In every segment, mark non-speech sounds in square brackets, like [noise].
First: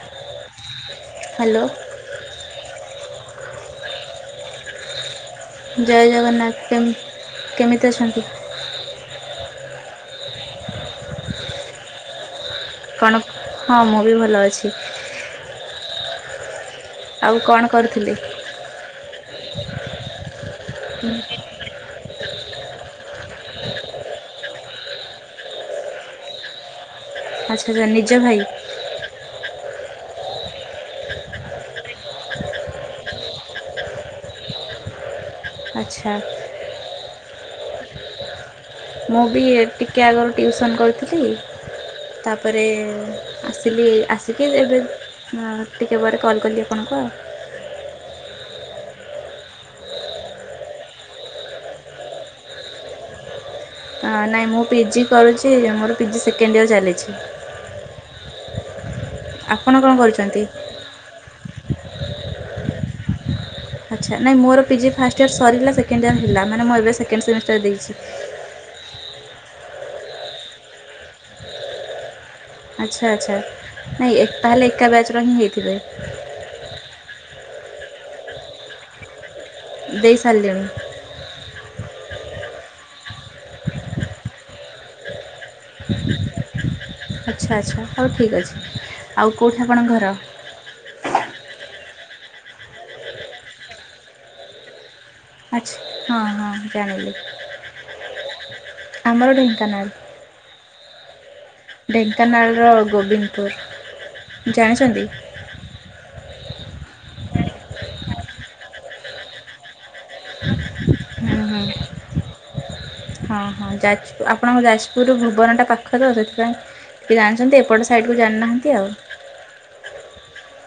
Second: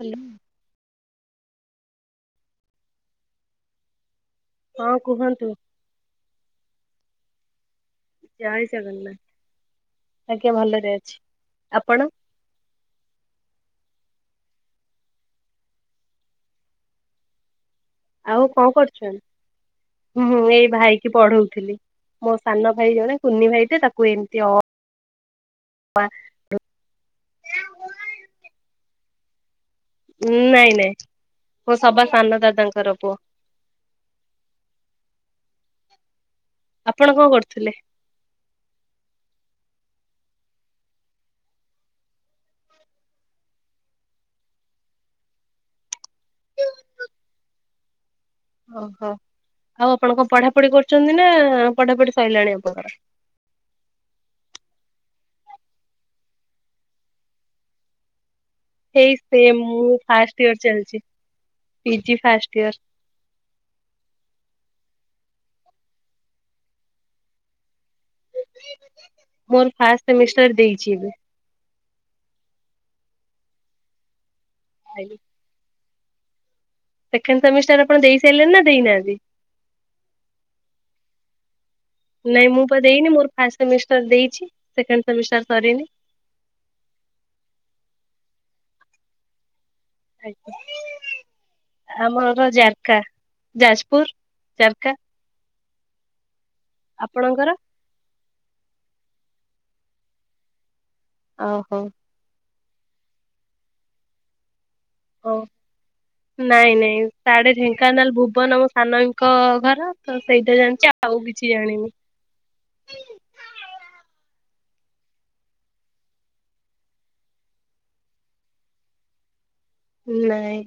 Hello hello. ହଁ କୁହନ୍ତୁ? ଜୟ ଜଗନ୍ନାଥ କେ କେମିତି ଅଛନ୍ତି? ଜୟ ଜଗନ୍ନାଥ ଆଜ୍ଞା ଭଲରେ ଅଛି, ଆପଣ? କଣ ହଁ ମୁଁ ବି ଭଲ ଅଛି। ଆଉ କଣ କରୁଥିଲି? ଉ କଣ କରୁଚନ୍ତି? ଏଇ ଭାଇ କିି ପଢଉଥିଲି। ମୋ ସାନ ଭାଇ ଜଣେ କୁନି ଭାଇଟେ ତାକୁ ଏମତି ଅ ଆଛା ଆଛା ନିଜେ ଭାଇ? ଉ ନାଇଁ ନାଇଁ ମୋ ସବା ସାନ ଦାଦାଙ୍କର ପୁଅ। ଆଚ୍ଛା। ଆପଣ କଣ କରୁଥିଲେ? ମୁଁ ବି ଟିକେ ଆଗରୁ ଟିଉସନ୍ କରିଥିଲି। ତାପରେ ଆସିଲି ଆସିକି ଏବେ ହଁ ଟିକେ ପରେ କଲ୍ କଲି ଆପଣଙ୍କୁ ଆଉ। ଓହୋ ଆଉ ଆପଣ କଣ ପଢାପଢି କରୁଛନ୍ତି ନା ପଢାପଢି ସରିଲାଣି ଆପଣଙ୍କର? ନାହିଁ ମୁଁ ପିଜି କରୁଚି ମୋର ପିଜି ସେକେଣ୍ଡ ଇୟର ଚାଲିଚି ଏବେ ହେଇ ସେ ଆପଣ ମୁଁ କଣ କରୁଛନ୍ତି? ଫାଷ୍ଟ ଇୟର ଚାଲିଚି ପିଜି ଫାଷ୍ଟ ଇୟର। ଆଚ୍ଛା ନାଇଁ ମୋରି ପିଜି ଫାଷ୍ଟ ଇୟ ସରିଲା ସେକଣ୍ଡ ଇୟର ହେଲା ମାନେ ମୁଁ ଏବେ ସେକେଣ୍ଡ ସେମିଷ୍ଟାର ଦେଇଛି। ମୋର ଫାଷ୍ଟ ସେମିଷ୍ଟର ଦେଇଚି ଏବେ। ଆଚ୍ଛା ଆଚ୍ଛା ନାଇଁ ତାହେଲେ ଏକା ବ୍ୟାଚ୍ ର ହିଁ ହେଇଥିବେ। ସେକେଣ୍ଡ ସେମିଷ୍ଟାର ଆପଣ ଦେଇ ସାରିଲେ ନା ଦେଇନାହାନ୍ତି? ଦେଇ ସାରିଲିଣି। ନାଇଁ ମୁଁ ବା ଦେଇନି ମୋର ଫାଷ୍ଟ ସେମିଷ୍ଟର ଦେଇଚି ସେକେଣ୍ଡ ସେମିଷ୍ଟାର ସରିନି। ଆଚ୍ଛା ଆଚ୍ଛା ହେଉ ଠିକ୍ ଅଛି ଆଉ କେଉଁଠି ଆପଣ ଘର? ଆମର ଜାରକା ଯାଜପୁର ଜାରକା ଆଚ୍ଛା ହଁ ହଁ ଜାଣିଲି ଆପଣଙ୍କର? ଆମର ଢେଙ୍କାନାଲ। ଓଉହୋ। ଢେଙ୍କାନାଳର ଗୋବିନ୍ଦପୁର ଜାଣିଛନ୍ତି? ହଉ ନାଇଁ ନାଇଁ ସାଡେ ଢେଙ୍କାନାଳ ଭୁବନ ଆମ ସାନ ଆଙ୍କ ଘର ତ ସେଇଟା ଜାଣିଚି ଆଉ। ଆଉ ହୁଁ କିଛି ହୁଁ ଜାଣିନି। ହଁ ହଁ ଯାଜପୁର ଆପଣଙ୍କ ଯାଜପୁରରୁ ଭୁବନଟା ପାଖ ତ [unintelligible] କିଏ ଜାଣିଛନ୍ତି ଏପଟ ସାଇଡ଼୍ କୁ ଜାଣିନାହାନ୍ତି ଆଉ ନାଇଁ।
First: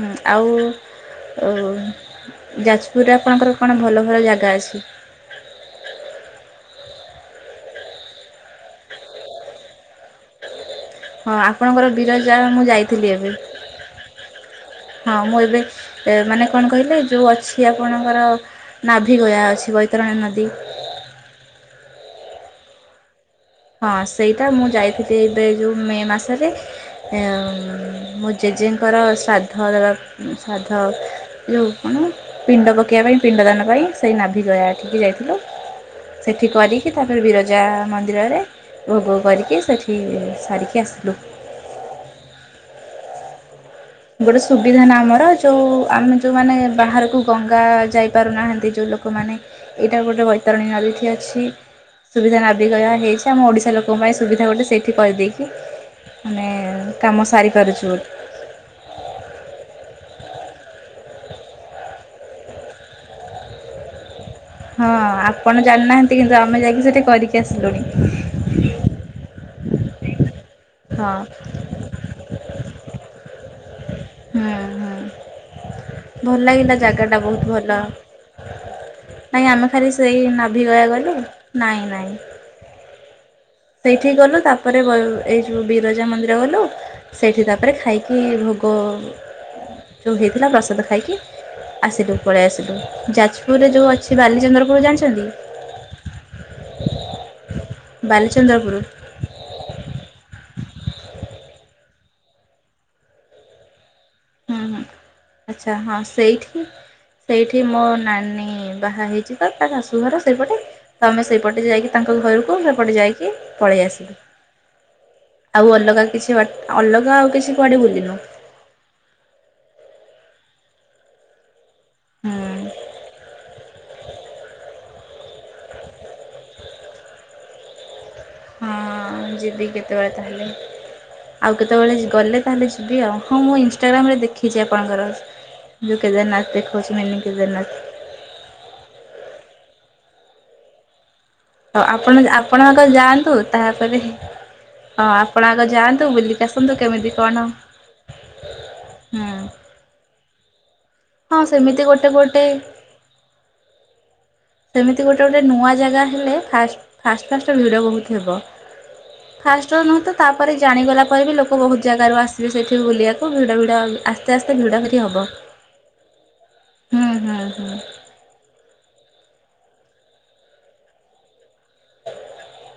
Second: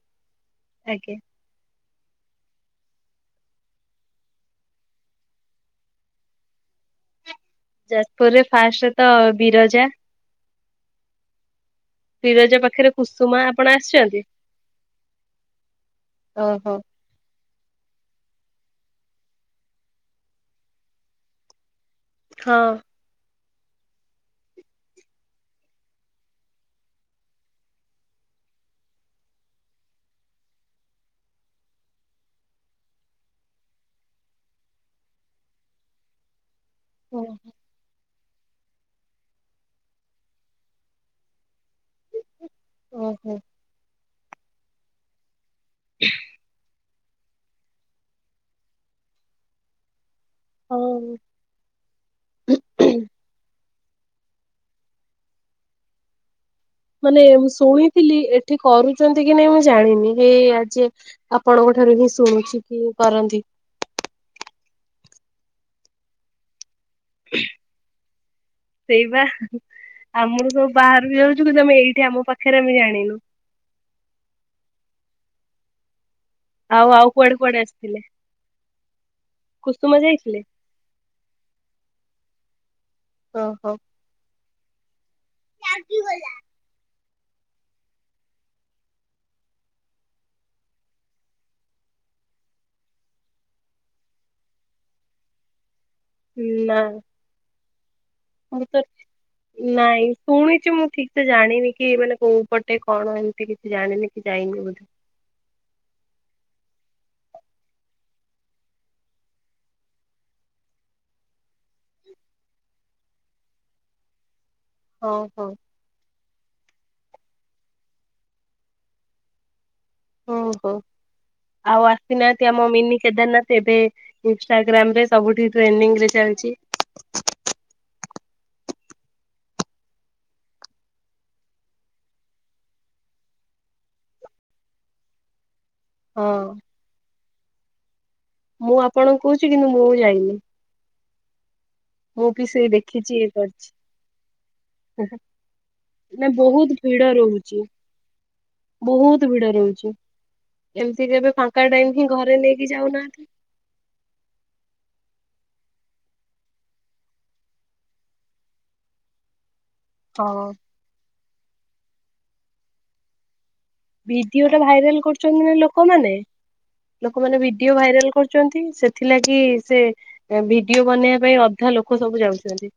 ହ ଆଉ ଆଜ୍ଞା ଆଉ ଯାଜପୁରରେ ଆପଣଙ୍କର କଣ ଭଲ ଭଲ ଜାଗା ଅଛି? ଯାଜପୁରରେ ଫାଷ୍ଟ ତ ବିରଜା। ହଁ ଆପଣଙ୍କର ବିରଜା ମୁଁ ପାଖରେ ଯାଇଥିଲି ଏବେ। କୁସୁମା ଆପଣ ଆସିଛନ୍ତି? ହଁ ମୁଁ ଏବେ ମାନେ କଣ ଓହୋ କହିଲେ ଯୋଉ ଅଛି ଆପଣଙ୍କର ନାଭି ଗୟା ଅଛି ବୈତରଣୀ ନଦୀ ହଁ। ହଁ ସେଇଟା ମୁଁ ଯାଇଥିଲି ଏବେ ଯୋଉ ମେ ମାସରେ। ଅଁ ଜେଜେଙ୍କର ଶ୍ରାଦ୍ଧ ଦେବା ଶ୍ରାଦ୍ଧ ଯୋଉ କଣ ପିଣ୍ଡ ପକେଇବା ପାଇଁ ପିଣ୍ଡ ଦାନ ପାଇଁ। ସେଇ ନାଭିି ଗୟାଠିକି ଯାଇଥିଲୁ। ସେଠି କରି କି ତାପରେ ହଁ ବିରଜା ମନ୍ଦିରରେ ଭୋଗ କରିକି ସେଠି ସାରିକି ଆସିଲୁ। ଓ ହୋ। ଗୋଟେ ସୁବିଧା ନା ଆମର ଯୋଉ ଆମେ ଯୋଉମାନେ ବାହାରକୁ ଗଙ୍ଗା ଯାଇପାରୁନାହାଁନ୍ତି, ଯେଉଁ ଲୋକମାନେ ଏଇଟା ଗୋଟେ ବୈତରଣୀ ନଦୀ ଏଠି ହଉ ଅଛି। ସୁବିଧା ନାଭି ଗୟା ହେଇଛି। ଆମ ଓଡ଼ିଶା ଲୋକଙ୍କ ପାଇଁ ସୁବିଧା ଗୋଟେ ସେଇଠି କରିଦେଇଚି। ମାନେ ମାନେ ମୁଁ ଶୁଣିଥିଲି ଏଠି କରୁଛନ୍ତି କି ନାଇଁ ମୁଁ ଜାଣିନି। ହେ ଆଜେ ଆପଣଙ୍କ ଠାରୁ ହିଁ ଶୁଣୁଚି କି କରନ୍ତି। ହଁ ଆପଣ ଜାଣିନାହାନ୍ତି କିନ୍ତୁ ଆମେ ଯାଇକି ସେଠି କରିକି ଆସିଲୁଣି। ସେଇ ବା ଆମର ସବୁ ହଁ ବାହାରକୁ ଯାଉଚୁ। କିନ୍ତୁ ଆମେ ଏଇଠି ଆମ ପାଖରେ ଆମେ ଜାଣିନୁ। ଉଁ ହୁଁ। ଭଲ ଲାଗିଲା ଆଉ ଆଉ ଜାଗାଟା କୁଆଡେ ବହୁତ କୁଆଡେ ଭଲ। ଆସିଥିଲେ ନାଇଁ ଆମେ ଖାଲି କୁସୁମା ସେଇ ଯାଇଥିଲେ? ନାଭି ଗୟା ଗଲୁ। ନାଇଁ ନାଇଁ। [unintelligible] ସେଇଠିକି ଗଲୁ। ତାପରେ ଏଇ ଯୋଉ ବିରଜା ମନ୍ଦିର ଗଲୁ। ସେଇଠି ତାପରେ ଖାଇକି ଭୋଗ ଯୋଉ ହେଇଥିଲା ପ୍ରସାଦ ଖାଇକି ଆସିଲୁ ପଳେଇ ଆସିଲୁ। ଯାଜପୁରରେ ଯୋଉ ଅଛି ବାଲିଚନ୍ଦ୍ରପୁର ଜାଣିଛନ୍ତି? ନା। ବାଲିଚନ୍ଦ୍ରପୁର [unintelligible] ନାଇଁ, ଶୁଣିଚି ମୁଁ ଠିକ୍ ସେ ଜାଣିନି କି ମାନେ କୋଉ ପଟେ କଣ ଏମିତି କିଛି ଜାଣିନି। ହୁଁ ଯାଇନି ହୁଁ ବୋଧେ। ଆଚ୍ଛା। ହଁ ସେଇଠି। ସେଇଠି ମୋ ନାନୀ ବାହା ହେଇଛି ତ ତା ଶାଶୁଘର ସେଇପଟେ। ତ ଆମେ ସେଇପଟେ ଯାଇକି ତାଙ୍କ ଘରକୁ ସେପଟେ ଯାଇକି ପଳେଇ ଆସିଲୁ। ଓ ହୋ। ଆଉ ଅଲଗା କିଛି ବାଟ ଅଲଗା ଆଉ କିଛି କୁଆଡ଼େ ବୁଲିନୁ। ଓହୋ। ଆଉ ହୁଁ ଆସିନାହାନ୍ତି ଆମ ମିନି କେଦାରନାଥ ଏବେ ଇନଷ୍ଟାଗ୍ରାମ ରେ ସବୁଠି ଟ୍ରେଣ୍ଡିଂ ରେ ଚାଲିଚି। ହଁ ଯିବି କେତେବେଳେ ତାହେଲେ। ଆଉ କେତେବେଳେ ଗଲେ ତାହେଲେ ଯିବି ଆଉ। ହଁ ମୁଁ ଇନଷ୍ଟାଗ୍ରାମରେ ଦେଖିଛି ଆପଣଙ୍କର। ଯୋଉ ହଁ। କେଦାରନାଥ ଦେଖଉଚି ମିନି କେଦାରନାଥ। ମୁଁ ଆପଣଙ୍କୁ କହୁଚି କିନ୍ତୁ ମୁଁ ଯାଇନି। ଆଉ ଆପଣ ମୁଁ ବି ସେଇ ଆପଣ ଆଗ ଦେଖିଛି ଇଏ ଯାଆନ୍ତୁ। କରିଛି। ତାପରେ ହଁ ଆପଣ ଆଗ ଯାଆନ୍ତୁ ନା ବୁଲିକି ବହୁତ ଆସନ୍ତୁ। ଭିଡ କେମିତି କଣ ରହୁଛି ହୁଁ ବହୁତ ଭିଡ ରହୁଚି। ଏମିତି କେବେ ହଁ ଫାଙ୍କା ସେମିତି ଟାଇମ ଗୋଟେ ହିଁ ଗୋଟେ ଘରେ ନେଇକି ଯାଉନାହାନ୍ତି? [inaudible] ସେମିତି ଗୋଟେ ଗୋଟେ ନୂଆ ଜାଗା ହେଲେ ଫାଷ୍ଟ ଫାଷ୍ଟ ଫାଷ୍ଟ ଭିଡ଼ ବହୁତ ହେବ। ଫାଷ୍ଟ ରୁ ନୁହଁ ତ ହଁ ତାପରେ ଜାଣିଗଲା ପରେ ବି ଲୋକ ବହୁତ ଜାଗାରୁ ଆସିବେ ସେଇଠି ବୁଲିବାକୁ ଭିଡ ଭିଡ ଭିଡିଓ ଟା ଭାଇରାଲ କରୁଚନ୍ତି ନା ଲୋକମାନେ। ହୁଁ ହୁଁ ଲୋକମାନେ ହୁଁ ଭିଡିଓ ଭାଇରାଲ କରୁଛନ୍ତି। ସେଥିଲାଗି ସେ ଭିଡିଓ ବନେଇବା ପାଇଁ ଅଧା ଲୋକ ଲୋକ ସବୁ ଯାଉଛନ୍ତି।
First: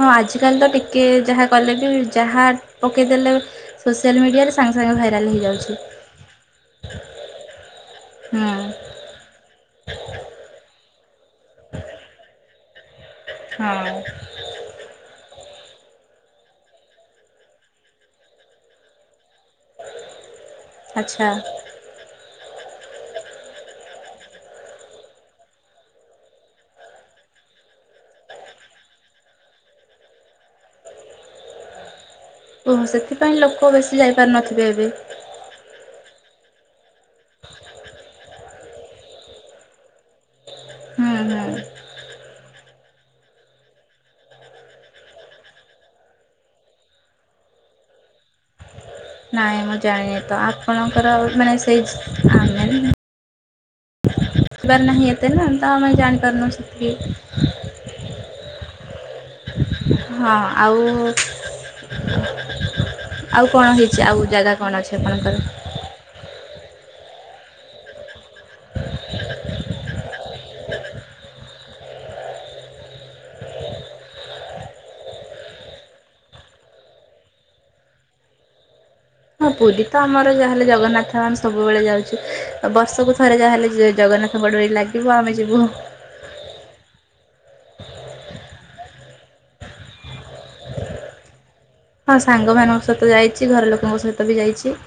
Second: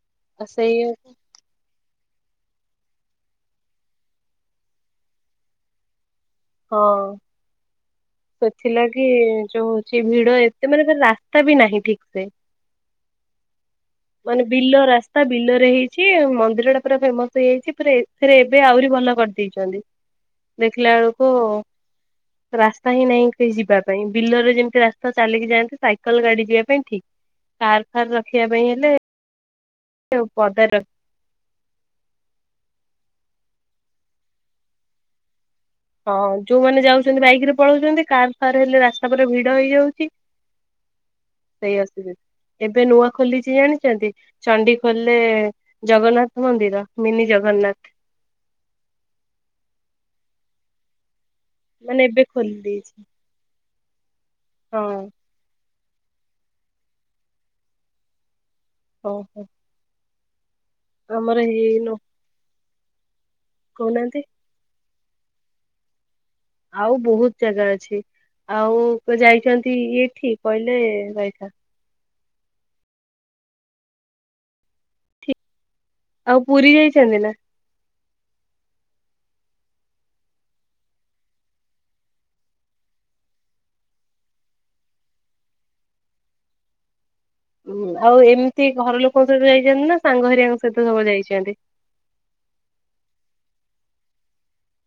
ହଁ ଆ ଆଜିକାଲି ତ ସେଇ ଟିକେ ଯାହା କଲେ ବି ଯାହା ପକେଇଦେଲେ ସୋସିଆଲ ମିଡ଼ିଆରେ ସାଙ୍ଗେ ସାଙ୍ଗେ ଭାଇରାଲ୍ ହେଇଯାଉଚି। ହଁ। ହୁଁ ସେଥିଲାଗି ଯୋଉ ହଉଛି ଭିଡ ଏତେ ମାନେ ରାସ୍ତା ବି ନାହିଁ ଠିକ ସେ ହଁ। ମାନେ ବିଲ ରାସ୍ତା ବିଲରେ ହେଇଛି ମନ୍ଦିର ଟା ପୁରା ଫେମସ ହେଇଯାଇଛି ପୁରା ଏଥିରେ ଏବେ ଆହୁରି ଭଲ କରି ଦେଇଛନ୍ତି। ଦେଖିଲା ଆଚ୍ଛା ବେଳକୁ ରାସ୍ ସ୍ତା ହିଁ ନାହିଁ କେହି ଯିବା ପାଇଁ ବିଲରେ ଯେମିତି ରାସ୍ତା ଚାଲିକି ଯାଆନ୍ତି ସାଇକେଲ ଗାଡି ଯିବା ପାଇଁ ଠିକ କାର ଫାର ରଖିବା ପାଇଁ ହେଲେ ପଦା ର ଓହୋ ସେଥିପାଇଁ ଲୋକ ବେଶୀ ଯାଇପାରୁନଥିବେ ଏବେ? ହଁ ଯୋଉମାନେ ଯାଉଛନ୍ତି ବାଇକ ରେ ପଳଉଛନ୍ତି କାର ଫାର ହେଲେ ରାସ୍ତା ପୁରା ଭିଡ ହେଇଯାଉଛି। ହୁଁ ହୁଁ। ସେଇ ଆସିବେ। ଏବେ ନୂଆ ଖୋଲିଛି ଜାଣିଛନ୍ତି ଚଣ୍ଡି ଖୋଲରେ ଜଗନ୍ନାଥ ମନ୍ଦିର ମିନି ଜଗନ୍ନାଥ ନାଇଁ ମୁଁ ଜାଣିନି ତ ଆପଣଙ୍କର ମାନେ ଏବେ ସେଇ ଖୋଲି ଆମେ ଦେଇଛି ଯିବାର ହଁ ନାହି ଏତେ ନା ତ ଆମେ ଜାଣିପାରୁନ ସେତିକି ଓହୋ। ହଁ ଆଉ ଆମର ହେଇନ ଆଉ କଣ ହେଇଛି କହୁନାହାନ୍ତି ଆଉ ଜାଗା କଣ ଅଛି ଆପଣଙ୍କର? ଆଉ ବହୁତ ଜାଗା ଅଛି ଆଉ ଯାଇଛନ୍ତି ଏଇଠି କହିଲେ ରଇଥା? ଆଉ ପୁରୀ ଯାଇଛନ୍ତି ନା? ହଁ ପୁରୀ ତ ଆମର ଯାହାହେଲେ ଜଗନ୍ନାଥ ଆମେ ସବୁବେଳେ ଯାଉଛୁ। ବର୍ଷକୁ ଥରେ ଯାହାହେଲେ ଜଗନ୍ନାଥ ଯେବେ ଡ଼ୋରି ଲାଗିବ ଆମେ ଯିବୁ। ହୁଁ ଆଉ ଏମିତି ଘର ଲୋକଙ୍କ ସହିତ ଯାଇଛନ୍ତି ନା ସାଙ୍ଗ ହେରିଆଙ୍କ ସହିତ ସବୁ ଯାଇଛନ୍ତି? ହଁ ସାଙ୍ଗମାନଙ୍କ ସହିତ ଯାଇଛି। ଘର ଲୋକଙ୍କ ସହିତ ବି ଯାଇଛି।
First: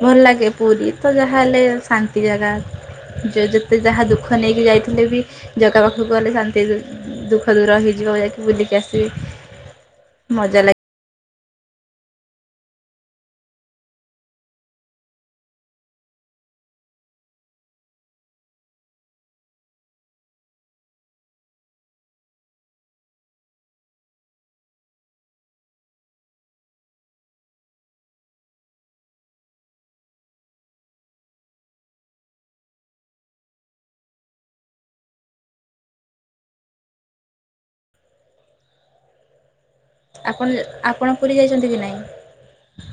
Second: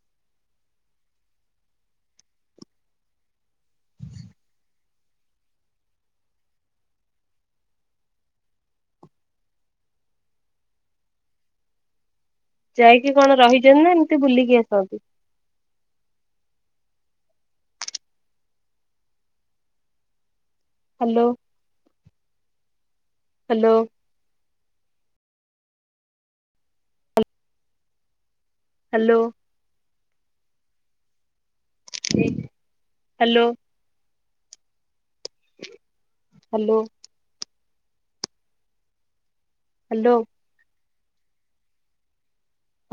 ଭଲ ଲାଗେ ପୁରୀ ତ ଯାହାହେଲେ ଶାନ୍ତି ଜାଗା। ଯିଏ ଯେତେ ଯାହା ଦୁଃଖ ନେଇକି ଯାଇଥିଲେ ବି ଜାଗା ପାଖକୁ ଗଲେ ଶାନ୍ତି ଦୁଃଖ ଦୂର ହେଇଯିବ ଯାଇକି ବୁଲିକି ଆସିବି ମଜା ଲାଗେ ଯାଇକି କଣ ରହିଛନ୍ତି ନା ଏମିତି ବୁଲିକି ଆସନ୍ତି? Hello hello hello. Hello. Hello. Hello. ଆପଣ ଯ ଆପଣ ପୁରୀ ଯାଇଛନ୍ତି କି ନାହିଁ?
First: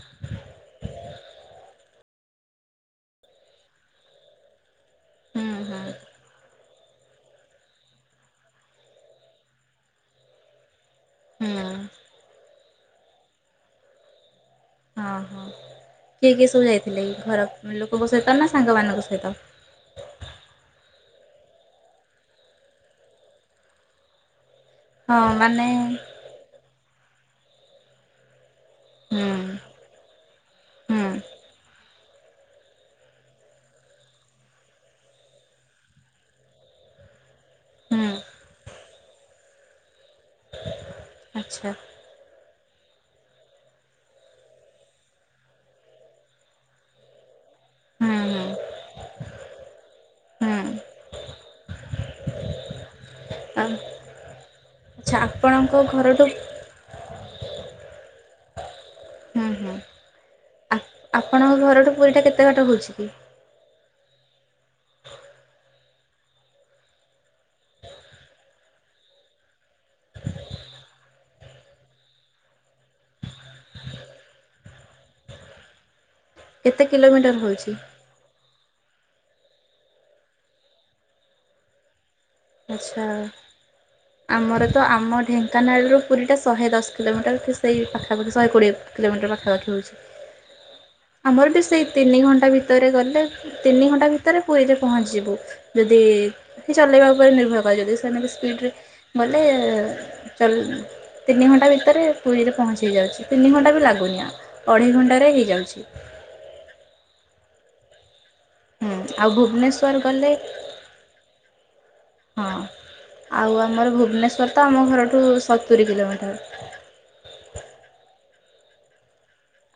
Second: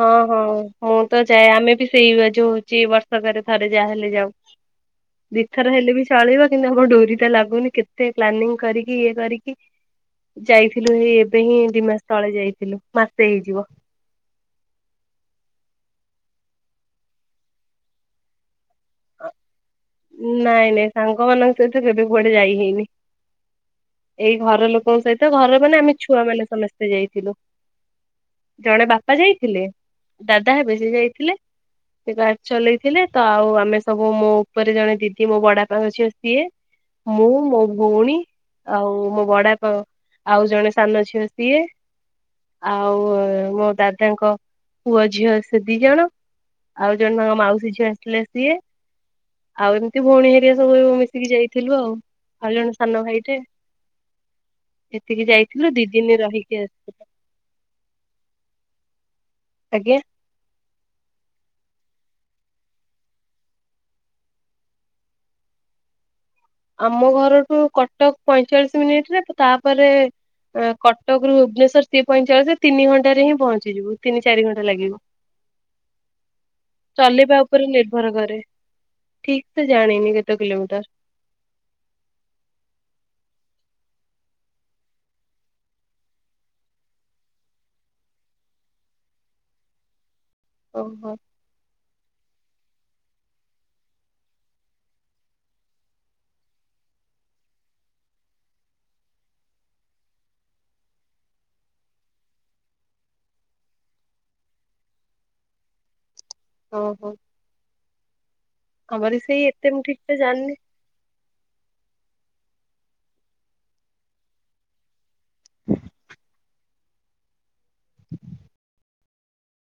ହଁ ହଁ ମୁଁ ତ ଯାଏ ଆମେ ବି ସେଇ ଜୋଉ ହଉଛି ବର୍ଷକରେ ଥରେ ଯାହାହେଲେ ଯାଉ। ଦି ହୁଁ ଥର ହୁଁ ହେଲେ ବି ଚଳିବ କିନ୍ତୁ ଆମ ଡୋରି ତ ଲାଗୁନି କେତେ ପ୍ଲାନିଂ କରିକି ଇଏ କରିକି ଯାଇଥିଲୁ ହେଇ ଏବେ ହିଁ ହୁଁ ଦି ମାସ ତଳେ ଯାଇଥିଲୁ ମାସେ ହେଇଯିବ। ହଁ ହଁ କିଏ କିଏ ସବୁ ଯାଇଥିଲେ ଘର ଲୋକଙ୍କ ସହିତ ନା ସାଙ୍ଗମାନଙ୍କ ସହିତ? ନାଇଁ ନାଇଁ ସାଙ୍ଗ ମାନଙ୍କ ସହିତ କେବେ କୁଆଡେ ଯାଇ ହେଇନି। ଏଇ ଘର ଲୋକ ଙ୍କ ସହିତ ଘରେ ମାନେ ଆମେ ଛୁଆ ମାନେ ସମସ୍ତେ ଯାଇଥିଲୁ। ଜଣେ ବାପା ହୁଁ ଯାଇଥିଲେ ଦାଦା ହେବେ ସେ ହୁଁ ଯାଇଥିଲେ ସେ ଗାଡ଼ି ଚଲେଇଥିଲେ ତ ଆଉ ଆମେ ସବୁ ମୋ ଉପରେ ଜଣେ ଦିଦି ମୋ ବଡ ବାପାଙ୍କ ଝିଅ ସିଏ ମୁଁ ମୋ ହୁଁ ଭଉଣୀ ଆଉ ମୋ ବଡ଼ାବାପା ଆଉ ଜଣେ ସାନ ଝିଅ ସିଏ ଆଚ୍ଛା ଆଉ ମୋ ଦାଦାଙ୍କ ପୁଅ ଝିଅ ସେ ଦି ଜଣ ଆଉ ଜଣେ ତାଙ୍କ ମାଉସୀ ଝିଅ ହୁଁ ଆସିଥିଲା ହୁଁ ସିଏ ଆଉ ଏମିତି ଭଉଣୀ ହେରିକା ହୁଁ ସବୁ ମିଶିକି ଯାଇଥିଲୁ ଆଉ। ଆଉ ଜଣେ ସାନ ଭାଇଟେ। ଆଚ୍ଛା ଏତିକି ଯାଇଥିଲୁ ଆପଣଙ୍କ ଦି ଦିନ ଘରଠୁ ରହିକି ଆସ ହୁଁ ହୁଁ ଆଜ୍ଞା। ଆପଣଙ୍କ ଘରଠୁ ପୁରୀଟା କେତେ ବାଟ ହେଉଛି କି? ଆମ ଘରଠୁ କଟକ ପଇଁଚାଳିଶ ମିନିଟରେ ତାପରେ ଏଁ କଟକରୁୁ ଭୁବନେଶ୍ୱର ସିଏ ପଇଁଚାଳିଶରେ ତିନିଘଣ୍ଟାରେ ହିଁ ପହଞ୍ଚିଯିବୁ, ତିନି ଚାରି ଘଣ୍ଟା ଲାଗିବ। କେତେ କିଲୋମିଟର ଚାଲିବା ଉପରେ ହେଉଛି? ନିର୍ଭର କରେ। ଠିକ ସେ ଜାଣିନି କେତେ କିଲୋମିଟର? ଆଚ୍ଛା। ଆମର ତ ଆମ ଢେଙ୍କାନାଳରୁ ପୁରୀଟା ଶହେ ଦଶ କିଲୋମିଟର, ତ ସେଇ ପାଖାପାଖି ଶହେ କୋଡ଼ିଏ କିଲୋମିଟର ପାଖାପାଖି ହଉଛି। ହଉ ହଉ। ଆମର ବି ସେଇ ତିନି ଘଣ୍ଟା ଭିତରେ ଗଲେ, ତିନି ଘଣ୍ଟା ଭିତରେ ପୁରୀରେ ପହଞ୍ଚିଯିବୁ। ଯଦି କିଏ ଚଲେଇବାକୁ ଉପରେ ନିର୍ଭର କରାଯାଏ। ଯଦି ସେମାନେ ସ୍ପିଡ଼ରେ ଗଲେ ଏ ଚଲେ ତିନି ଘଣ୍ଟା ଭିତରେ ପୁରୀରେ ପହଞ୍ଚି ଯାଉଛି। ତିନି ଘଣ୍ଟା ବି ଲାଗୁନି ଆମକୁ। ଅଢ଼େଇ ଘଣ୍ଟାରେ ହେଇଯାଉଛି। ଓହୋ। ହୁଁ ଆମରି ଆଉ ସେଇ ଏତେ ମୁଁ ଭୁବନେଶ୍ୱର ଠିକସେ ଗଲେ ଜାଣିନି ହଁ। ଆଉ ଆମର ଭୁବନେଶ୍ୱର ତ ଆମ ଘରଠୁ ସତୁରି କିଲୋମିଟର।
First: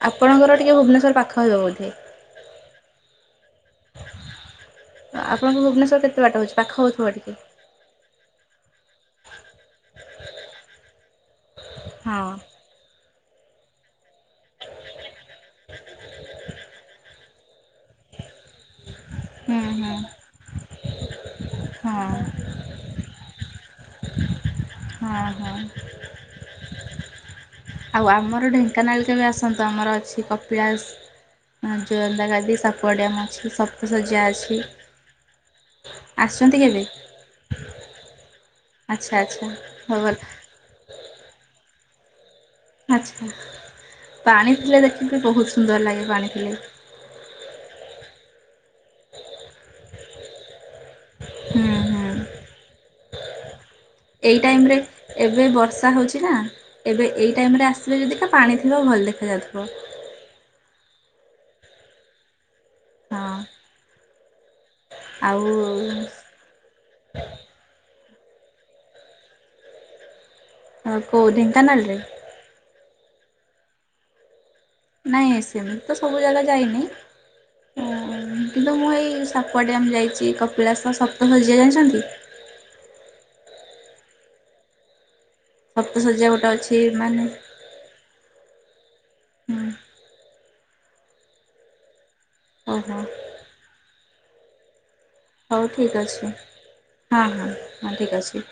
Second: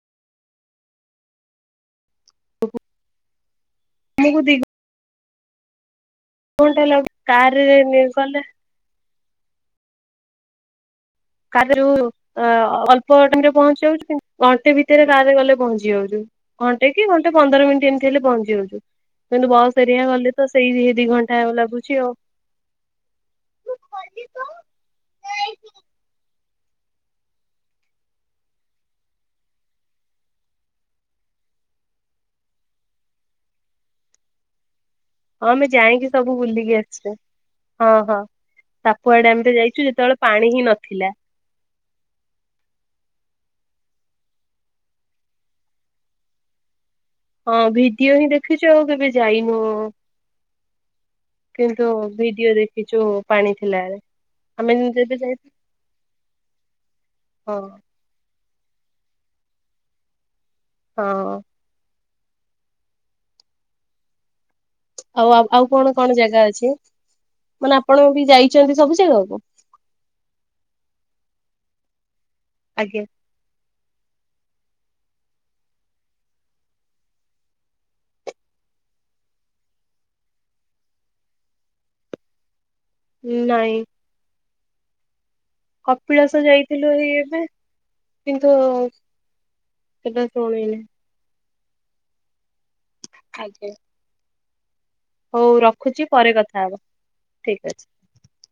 ଆପଣଙ୍କର ଟିକେ ଭୁବନେଶ୍ୱର ପାଖ ହେବ ବୋଧେ? [unintelligible] ହ ଆମକୁ ଦି ଘ ଆପଣଙ୍କୁ ଭୁବନେଶ୍ୱର କେତେ ବାଟ ହେଉଛି ପାଖ କଣଟା ହେଲା ହେଉଥିବ ଟିକେ ଗୋଟେ କାରରେ ନେଇଗଲେ କାଧିରୁ ଉ ହଁ ଅ-ଅଳ୍ପ ଟାଇମରେ ପହଞ୍ଚି ଯାଉଛୁ କିନ୍ତୁ ଘଣ୍ଟେ ଭିତରେ କାର୍ ରେ ଗଲେ ପହଞ୍ଚି ଯାଉଛୁ। ଘଣ୍ଟେ କି ଘଣ୍ଟେ ପନ୍ଦର ମିଣ୍ଟି ଏମତି ହେଲେ ପହଞ୍ଚି ଯାଉଛୁ। କିନ୍ତୁ ହୁଁ ବସ ହୁଁ ହେରିକା ଗଲେ ତ ସେଇ ହି ଦି ଘଣ୍ଟା ଲାଗୁଛି ହଁ ଆଉ। ହଁ ହଁ ହଁ। ଆଉ ଆମର ଢେଙ୍କାନାଳ କେବେ ଆସନ୍ତୁ? ଆମର ଅଛି କପିଳାସ ଆ ଯୋରନ୍ଦା ଗାଦି, ସାପୁଆ ଡ୍ୟାମ ଅଛି, ସପ୍ତଶଯ୍ୟା ଅଛି ହଁ ଆମେ ଯାଇଁକି ସବୁ ଆସିଛନ୍ତି ବୁଲିକି କେବେ ଆସିଛୁ। ହଁ ହଁ। ଆଚ୍ଛା ସାପୁଆ ଆଚ୍ଛା ଡ୍ୟାମରେ ଯାଇଛୁ, ହଉ ଭଲ ଯେତେବେଳେ ପାଣି ହିଁ ନଥିଲା। ଆଚ୍ଛା। ପାଣି ଥିଲେ ଦେଖିବେ ବହୁତ ସୁନ୍ଦର ଲାଗେ ପାଣି ଥିଲେ। ହଁ ଭିଡିଓ ହିଁ ଦେଖିଛୁ ଆଉ କେବେ ଯାଇନୁ ହୁଁ କିନ୍ତୁ ହୁଁ ଭିଡିଓ ଦେଖିଛୁ ପାଣି ଥିଲା ବେଳେ। ଏଇ ଟାଇମରେ ଏବେ ବର୍ଷା ହେଉଛି ନା, ଏବେ ଏଇ ହଁ ଟାଇମରେ ଆସିଲେ ଯଦି କା ପାଣି ଥିବ ଭଲ ଦେଖାଯାଉଥିବ। ହଁଅ। ହଁଅ। ଆଉ ଆପ ଆଉ କଣ କଣ ଜାଗା ଅଛି? ମାନେ ଆପଣ ବି ଯାଇଛନ୍ତି ସବୁ ଜାଗାକୁ? ଆ କୋଉ ଢେଙ୍କାନାଳରେ? ଆଜ୍ଞା। ନାଇଁ ସେମିତି ତ ସବୁ ଜାଗା ଯାଇନି ହୁଁ କିନ୍ତୁ ମୁଁ ଏଇ ସାପୁଆ ଡ୍ୟାମ୍ ଯାଇଚି, କପିଳାସ, ସପ୍ତଶଯ୍ୟା ଜାଣିଛନ୍ତି? ନାଇଁ। ସପ୍ତଶଯ୍ୟା କପିଳାସ ଗୋଟେ ଅଛି ଯାଇଥିଲୁ ହେଇ ମାନେ ଏବେ କିନ୍ତୁ ହୁଁ ସେଟା ଶୁଣିନି। ଓହୋ। ଆଜ୍ଞା। ହଉ ଠିକ୍ ରଖୁଛି ପରେ ଅଛି, କଥା ହବା ହଁ ହଁ ଠିକ ଅଛି। ହଁ ଠିକ୍ ଅଛି।